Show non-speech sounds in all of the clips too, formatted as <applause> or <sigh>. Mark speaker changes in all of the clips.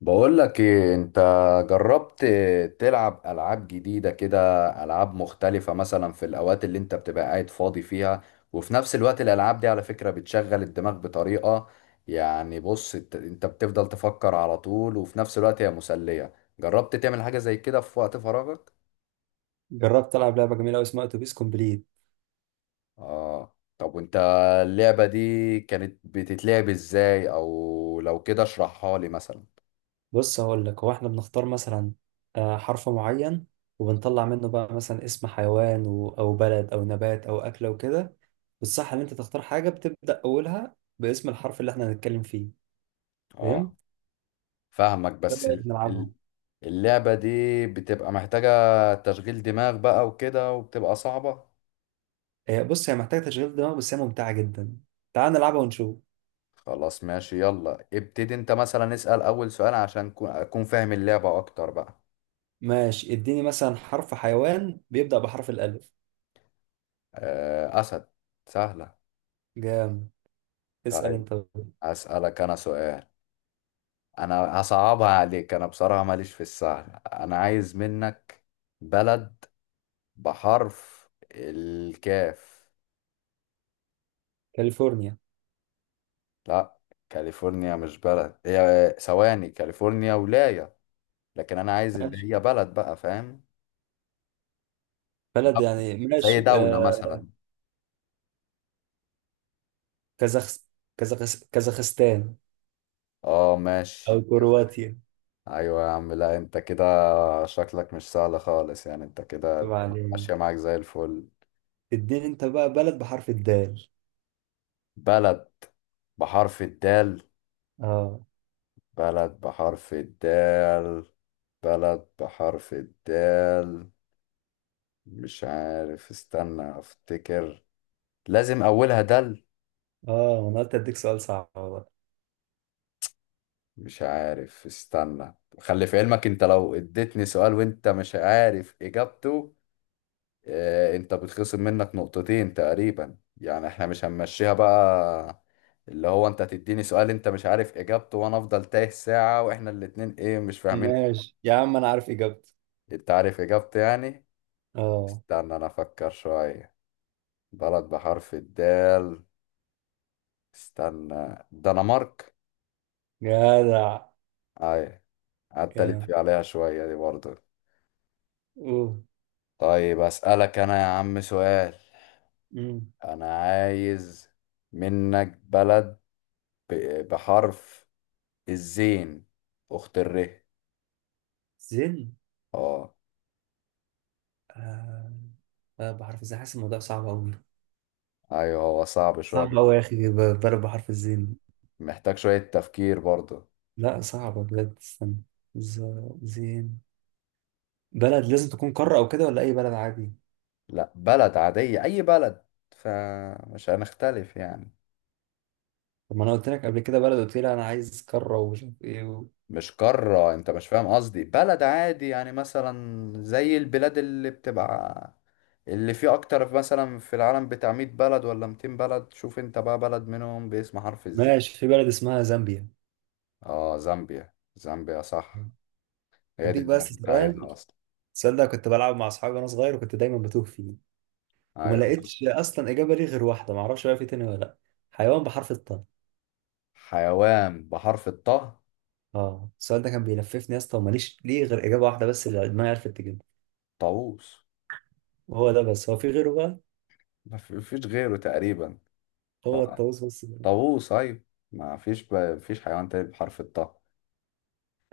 Speaker 1: بقول لك ايه؟ انت جربت تلعب العاب جديدة كده، العاب مختلفة مثلا في الاوقات اللي انت بتبقى قاعد فاضي فيها، وفي نفس الوقت الالعاب دي على فكرة بتشغل الدماغ بطريقة، يعني بص أنت بتفضل تفكر على طول، وفي نفس الوقت هي مسلية. جربت تعمل حاجة زي كده في وقت فراغك؟
Speaker 2: جربت ألعب لعبة جميلة أوي اسمها أتوبيس كومبليت.
Speaker 1: اه طب وانت اللعبة دي كانت بتتلعب ازاي؟ او لو كده اشرحها لي مثلا.
Speaker 2: بص هقول لك هو إحنا بنختار مثلا حرف معين. وبنطلع منه بقى مثلا اسم حيوان أو بلد أو نبات أو أكلة وكده. والصح إن أنت تختار حاجة بتبدأ أولها باسم الحرف اللي إحنا هنتكلم فيه.
Speaker 1: اه
Speaker 2: فهمت؟
Speaker 1: فاهمك،
Speaker 2: إيه
Speaker 1: بس
Speaker 2: رأيك نلعبها؟
Speaker 1: اللعبة دي بتبقى محتاجة تشغيل دماغ بقى وكده، وبتبقى صعبة.
Speaker 2: آه، بص هي محتاجة تشغيل دماغ بس هي ممتعة جدا. تعال نلعبها ونشوف.
Speaker 1: خلاص ماشي، يلا ابتدي انت مثلا، اسأل أول سؤال عشان أكون فاهم اللعبة أكتر بقى.
Speaker 2: ماشي، اديني مثلا حرف حيوان بيبدأ بحرف الألف.
Speaker 1: أسد. سهلة.
Speaker 2: جام. اسأل
Speaker 1: طيب
Speaker 2: أنت.
Speaker 1: أسألك أنا سؤال، أنا هصعبها عليك، أنا بصراحة ماليش في السهل. أنا عايز منك بلد بحرف الكاف.
Speaker 2: كاليفورنيا.
Speaker 1: لا، كاليفورنيا مش بلد، هي ثواني، كاليفورنيا ولاية. لكن أنا عايز اللي
Speaker 2: ماشي،
Speaker 1: هي بلد بقى، فاهم؟
Speaker 2: بلد يعني،
Speaker 1: زي
Speaker 2: ماشي،
Speaker 1: دولة مثلا.
Speaker 2: كازاخ كازاخستان.
Speaker 1: اه
Speaker 2: أو
Speaker 1: ماشي.
Speaker 2: كرواتيا.
Speaker 1: ايوه يا عم، لا انت كده شكلك مش سهل خالص، يعني انت كده الدنيا
Speaker 2: وبعدين،
Speaker 1: ماشية معاك زي الفل.
Speaker 2: اديني أنت بقى بلد بحرف الدال.
Speaker 1: بلد بحرف الدال؟
Speaker 2: اه.
Speaker 1: بلد بحرف الدال. بلد بحرف الدال، مش عارف، استنى افتكر، لازم اولها دال.
Speaker 2: اه، أنا قلت أديك سؤال صعب بقى.
Speaker 1: مش عارف، استنى. خلي في علمك انت، لو اديتني سؤال وانت مش عارف اجابته، انت بتخصم منك نقطتين تقريبا، يعني احنا مش هنمشيها بقى، اللي هو انت تديني سؤال انت مش عارف اجابته وانا افضل تايه ساعة واحنا الاتنين ايه، مش فاهمين.
Speaker 2: ماشي يا عم أنا عارف إجابته.
Speaker 1: انت عارف اجابته يعني؟
Speaker 2: اه.
Speaker 1: استنى انا افكر شوية. بلد بحرف الدال. استنى، دنمارك.
Speaker 2: جدع.
Speaker 1: اي، قعدت
Speaker 2: جدع.
Speaker 1: الف عليها شوية دي برضه.
Speaker 2: أوه.
Speaker 1: طيب اسألك انا يا عم سؤال.
Speaker 2: مم.
Speaker 1: انا عايز منك بلد بحرف الزين، أخت الره.
Speaker 2: زين.
Speaker 1: اه.
Speaker 2: آه. بلد بحرف الزين، حاسس الموضوع صعب أوي.
Speaker 1: أيوه هو صعب شوية.
Speaker 2: صعب أوي يا أخي، بلد بحرف الزين.
Speaker 1: محتاج شوية تفكير برضه.
Speaker 2: لا صعبة بجد، استنى. ز... زين. بلد لازم تكون قارة أو كده ولا أي بلد عادي؟
Speaker 1: لا بلد عادية، أي بلد، فمش هنختلف يعني.
Speaker 2: طب ما انا قلت لك قبل كده بلد، قلت لي انا عايز قاره ومش عارف ايه.
Speaker 1: مش قارة، أنت مش فاهم قصدي، بلد عادي يعني، مثلا زي البلاد اللي بتبقى اللي فيه أكتر مثلا في العالم، بتاع 100 بلد ولا 200 بلد، شوف أنت بقى بلد منهم باسم حرف الزين.
Speaker 2: ماشي، في بلد اسمها زامبيا.
Speaker 1: اه زامبيا، زامبيا صح، هي دي
Speaker 2: هديك
Speaker 1: اللي أنا
Speaker 2: بس
Speaker 1: كنت
Speaker 2: سؤال.
Speaker 1: عايزها أصلا.
Speaker 2: السؤال ده كنت بلعب مع اصحابي وانا صغير وكنت دايما بتوه فيه. وما
Speaker 1: أيوه.
Speaker 2: لقيتش اصلا اجابه ليه غير واحده، ما اعرفش بقى في تاني ولا لا. حيوان بحرف الطاء.
Speaker 1: حيوان بحرف الطه،
Speaker 2: اه، السؤال ده كان بيلففني يا اسطى وماليش ليه غير اجابه واحده بس اللي دماغي عرفت تجيبها.
Speaker 1: طاووس.
Speaker 2: وهو ده بس، هو في غيره بقى؟
Speaker 1: ما في- فيش غيره تقريبا.
Speaker 2: هو
Speaker 1: طبعا،
Speaker 2: الطاووس بس.
Speaker 1: طاووس ايوه، ما فيش فيش حيوان تاني بحرف الطاء.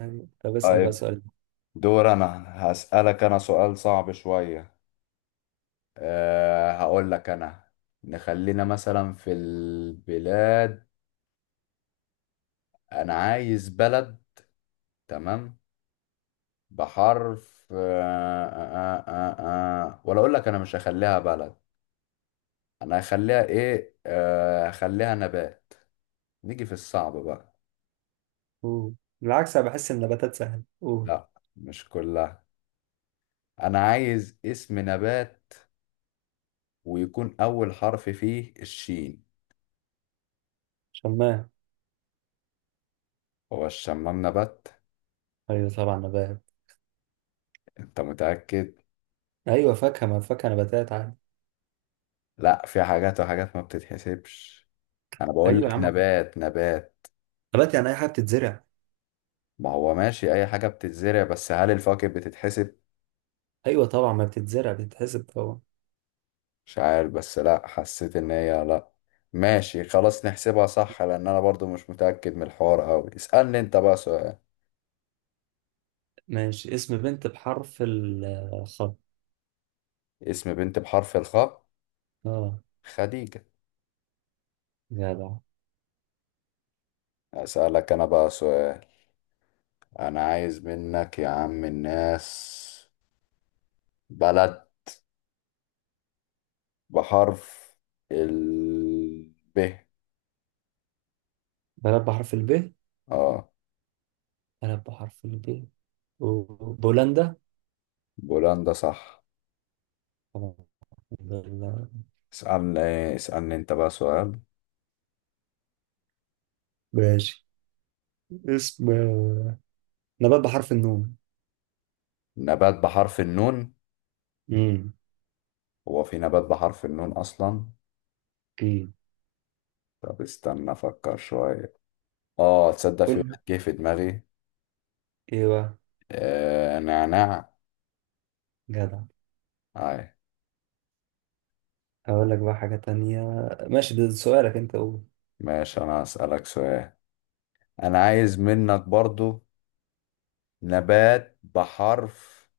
Speaker 2: ايوه، طب اسال بقى
Speaker 1: طيب
Speaker 2: سؤال.
Speaker 1: دور انا، هسألك انا سؤال صعب شوية، أه هقول لك انا، نخلينا مثلا في البلاد، انا عايز بلد، تمام، بحرف أه أه أه أه. آه. ولا اقول لك انا مش هخليها بلد، انا هخليها ايه، أه هخليها نبات، نيجي في الصعب بقى.
Speaker 2: أوه. بالعكس انا بحس ان النباتات سهله، قول.
Speaker 1: لا مش كلها، انا عايز اسم نبات ويكون اول حرف فيه الشين.
Speaker 2: شمام.
Speaker 1: هو الشمام نبات؟
Speaker 2: ايوه طبعا نبات.
Speaker 1: انت متأكد؟
Speaker 2: ايوه، فاكهه، ما فاكهه نباتات عادي.
Speaker 1: لا في حاجات وحاجات ما بتتحسبش، انا بقول
Speaker 2: ايوه يا
Speaker 1: لك
Speaker 2: عم.
Speaker 1: نبات نبات.
Speaker 2: نبات يعني اي حاجه بتتزرع.
Speaker 1: ما هو ماشي اي حاجة بتتزرع، بس هل الفواكه بتتحسب؟
Speaker 2: ايوه طبعا، ما بتتزرع بتتحسب طبعا.
Speaker 1: مش عارف، بس لا حسيت ان هي لا. ماشي خلاص نحسبها صح، لان انا برضو مش متأكد من الحوار قوي. اسألني انت بقى سؤال.
Speaker 2: ماشي، اسم بنت بحرف الخاء.
Speaker 1: اسم بنت بحرف الخاء،
Speaker 2: اه.
Speaker 1: خديجة.
Speaker 2: جدع.
Speaker 1: اسألك انا بقى سؤال، انا عايز منك يا عم الناس بلد بحرف ال ب.
Speaker 2: بلد بحرف الب؟
Speaker 1: اه
Speaker 2: بلد بحرف الب، بولندا.
Speaker 1: بولندا، صح.
Speaker 2: طبعا. بل-
Speaker 1: اسألني اسألني انت بقى سؤال.
Speaker 2: <laughs> ماشي. اسم نبات بحرف النون.
Speaker 1: نبات بحرف النون،
Speaker 2: امم
Speaker 1: هو في نبات بحرف النون اصلا؟
Speaker 2: اوكي.
Speaker 1: طب استنى افكر شوية. اه تصدق في واحد
Speaker 2: قول.
Speaker 1: جه في دماغي،
Speaker 2: ايوه.
Speaker 1: آه نعناع.
Speaker 2: جدع.
Speaker 1: اي.
Speaker 2: هقول لك بقى حاجه تانية. ماشي ده سؤالك انت، قول.
Speaker 1: ماشي انا اسألك سؤال، انا عايز منك برضو نبات بحرف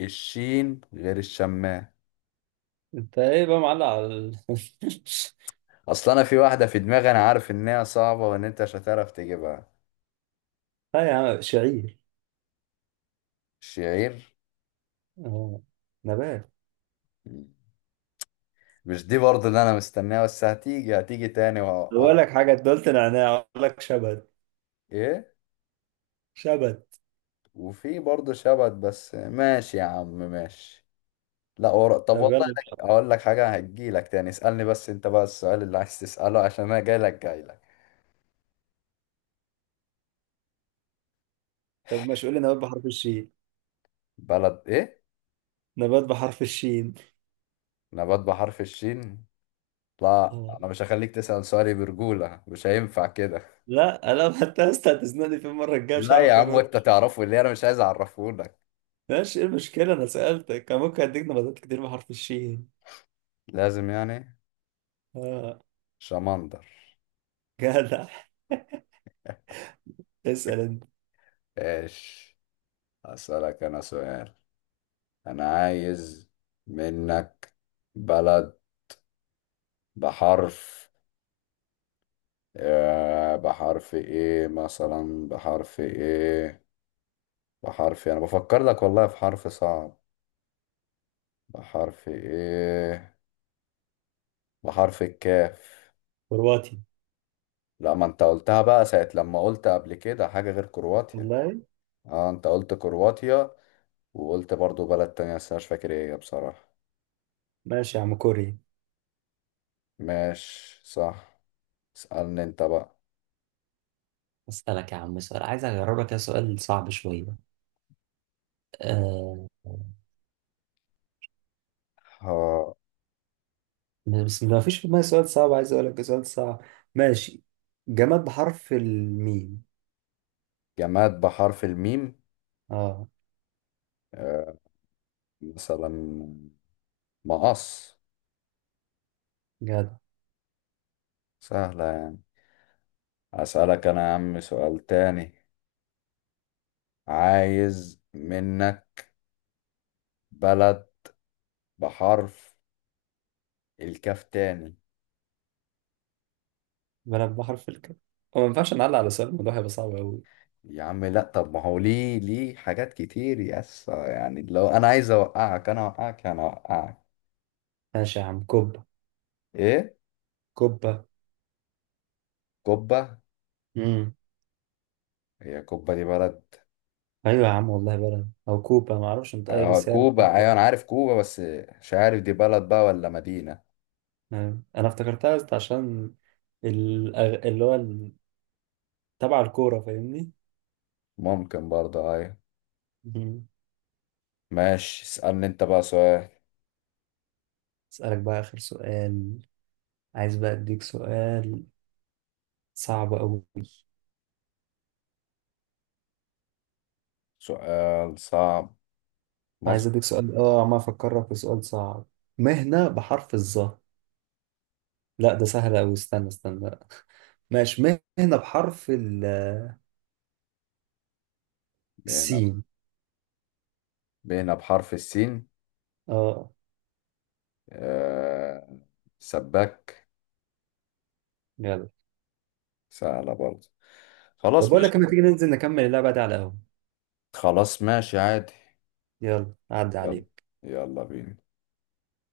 Speaker 1: الشين غير الشمام.
Speaker 2: انت ايه بقى معلق.
Speaker 1: اصل انا في واحده في دماغي، انا عارف ان هي صعبه وان انت مش هتعرف تجيبها.
Speaker 2: <laughs> اه يا عم، شعير.
Speaker 1: الشعير؟
Speaker 2: اه. نبات.
Speaker 1: مش دي برضه اللي انا مستناها، بس هتيجي تاني وهوقع.
Speaker 2: بقول لك حاجة، أنت قلت نعناع، أقول لك شبت.
Speaker 1: ايه؟
Speaker 2: شبت.
Speaker 1: وفي برضه شبت، بس ماشي يا عم ماشي. لا ورق، طب
Speaker 2: طب
Speaker 1: والله
Speaker 2: يلا
Speaker 1: أنا
Speaker 2: بحرف.
Speaker 1: اقول لك حاجه، هتجيلك تاني. اسالني بس انت بقى السؤال اللي عايز تساله، عشان انا جايلك.
Speaker 2: طب مش قول لي نبات بحرف الشين؟
Speaker 1: بلد ايه؟
Speaker 2: نبات بحرف الشين.
Speaker 1: نبات بحرف الشين. لا
Speaker 2: آه.
Speaker 1: انا مش هخليك تسال سؤالي برجوله، مش هينفع كده.
Speaker 2: لا أنا حتى يا أسطى هتزنقني في المرة الجاية مش
Speaker 1: لا يا
Speaker 2: هعرف
Speaker 1: عم،
Speaker 2: أرد.
Speaker 1: وانت تعرفه اللي انا مش عايز اعرفه لك.
Speaker 2: ماشي، إيه المشكلة، أنا سألتك كان ممكن أديك نباتات كتير بحرف الشين.
Speaker 1: لازم يعني.
Speaker 2: آه.
Speaker 1: شمندر.
Speaker 2: جدع. <laughs> اسأل أنت.
Speaker 1: ايش؟ اسألك انا سؤال، انا عايز منك بلد بحرف، آه بحرف ايه مثلا، بحرف ايه، بحرف انا بفكر لك والله في حرف صعب، بحرف ايه، بحرف الكاف.
Speaker 2: كرواتي.
Speaker 1: لا، ما انت قلتها بقى ساعة لما قلت قبل كده حاجة غير كرواتيا.
Speaker 2: والله.
Speaker 1: اه انت قلت كرواتيا، وقلت برضو بلد تانية بس أنا مش فاكر ايه هي بصراحة.
Speaker 2: ماشي يا عم، كوري.
Speaker 1: ماشي صح. اسألني انت بقى.
Speaker 2: اسالك يا عم سؤال، عايز اجرب لك سؤال صعب شويه. آه.
Speaker 1: ها.
Speaker 2: بس ما فيش في دماغي سؤال صعب، عايز اقول لك سؤال صعب. ماشي. جماد بحرف الميم.
Speaker 1: جماد بحرف الميم،
Speaker 2: اه.
Speaker 1: آه، مثلا مقص.
Speaker 2: جدع.
Speaker 1: سهلة يعني. أسألك أنا يا عم سؤال تاني، عايز منك بلد بحرف الكاف تاني.
Speaker 2: بلد بحرف الك. هو ما ينفعش نعلق على سؤال، الموضوع هيبقى صعب قوي.
Speaker 1: يا عم لا، طب ما هو ليه؟ ليه حاجات كتير يس، يعني لو أنا عايز أوقعك أنا أوقعك أنا أوقعك.
Speaker 2: ماشي يا عم، كوبا.
Speaker 1: إيه؟
Speaker 2: كوبا.
Speaker 1: كوبا.
Speaker 2: امم
Speaker 1: هي كوبا دي بلد؟
Speaker 2: ايوه يا عم والله بلد او كوبا، ما اعرفش انت اي،
Speaker 1: آه
Speaker 2: بس هي
Speaker 1: كوبا، أيوة
Speaker 2: كوبا.
Speaker 1: أنا عارف كوبا، بس مش عارف دي بلد بقى ولا مدينة.
Speaker 2: أيوة. انا افتكرتها بس عشان الأغ... اللي هو ال- تبع الكورة فاهمني.
Speaker 1: ممكن برضه، أيوة.
Speaker 2: مم.
Speaker 1: ماشي، اسألني انت بقى سؤال.
Speaker 2: اسألك بقى آخر سؤال. عايز بقى أديك سؤال صعب أوي.
Speaker 1: سؤال صعب،
Speaker 2: عايز
Speaker 1: مظبوط.
Speaker 2: اديك سؤال، عمال افكرك في سؤال صعب. مهنة بحرف الظا. لا ده سهل اوي، استنى استنى. ماشي، مهنة بحرف.
Speaker 1: بينا.
Speaker 2: السين.
Speaker 1: بينا بحرف السين،
Speaker 2: اه.
Speaker 1: آه... سباك.
Speaker 2: يلا.
Speaker 1: سهلة برضه.
Speaker 2: طب
Speaker 1: خلاص
Speaker 2: بقول
Speaker 1: ماشي.
Speaker 2: لك لما تيجي ننزل نكمل اللعبة دي على القهوة.
Speaker 1: خلاص ماشي عادي.
Speaker 2: يلا، عدي
Speaker 1: يلا.
Speaker 2: عليك.
Speaker 1: يلا بينا.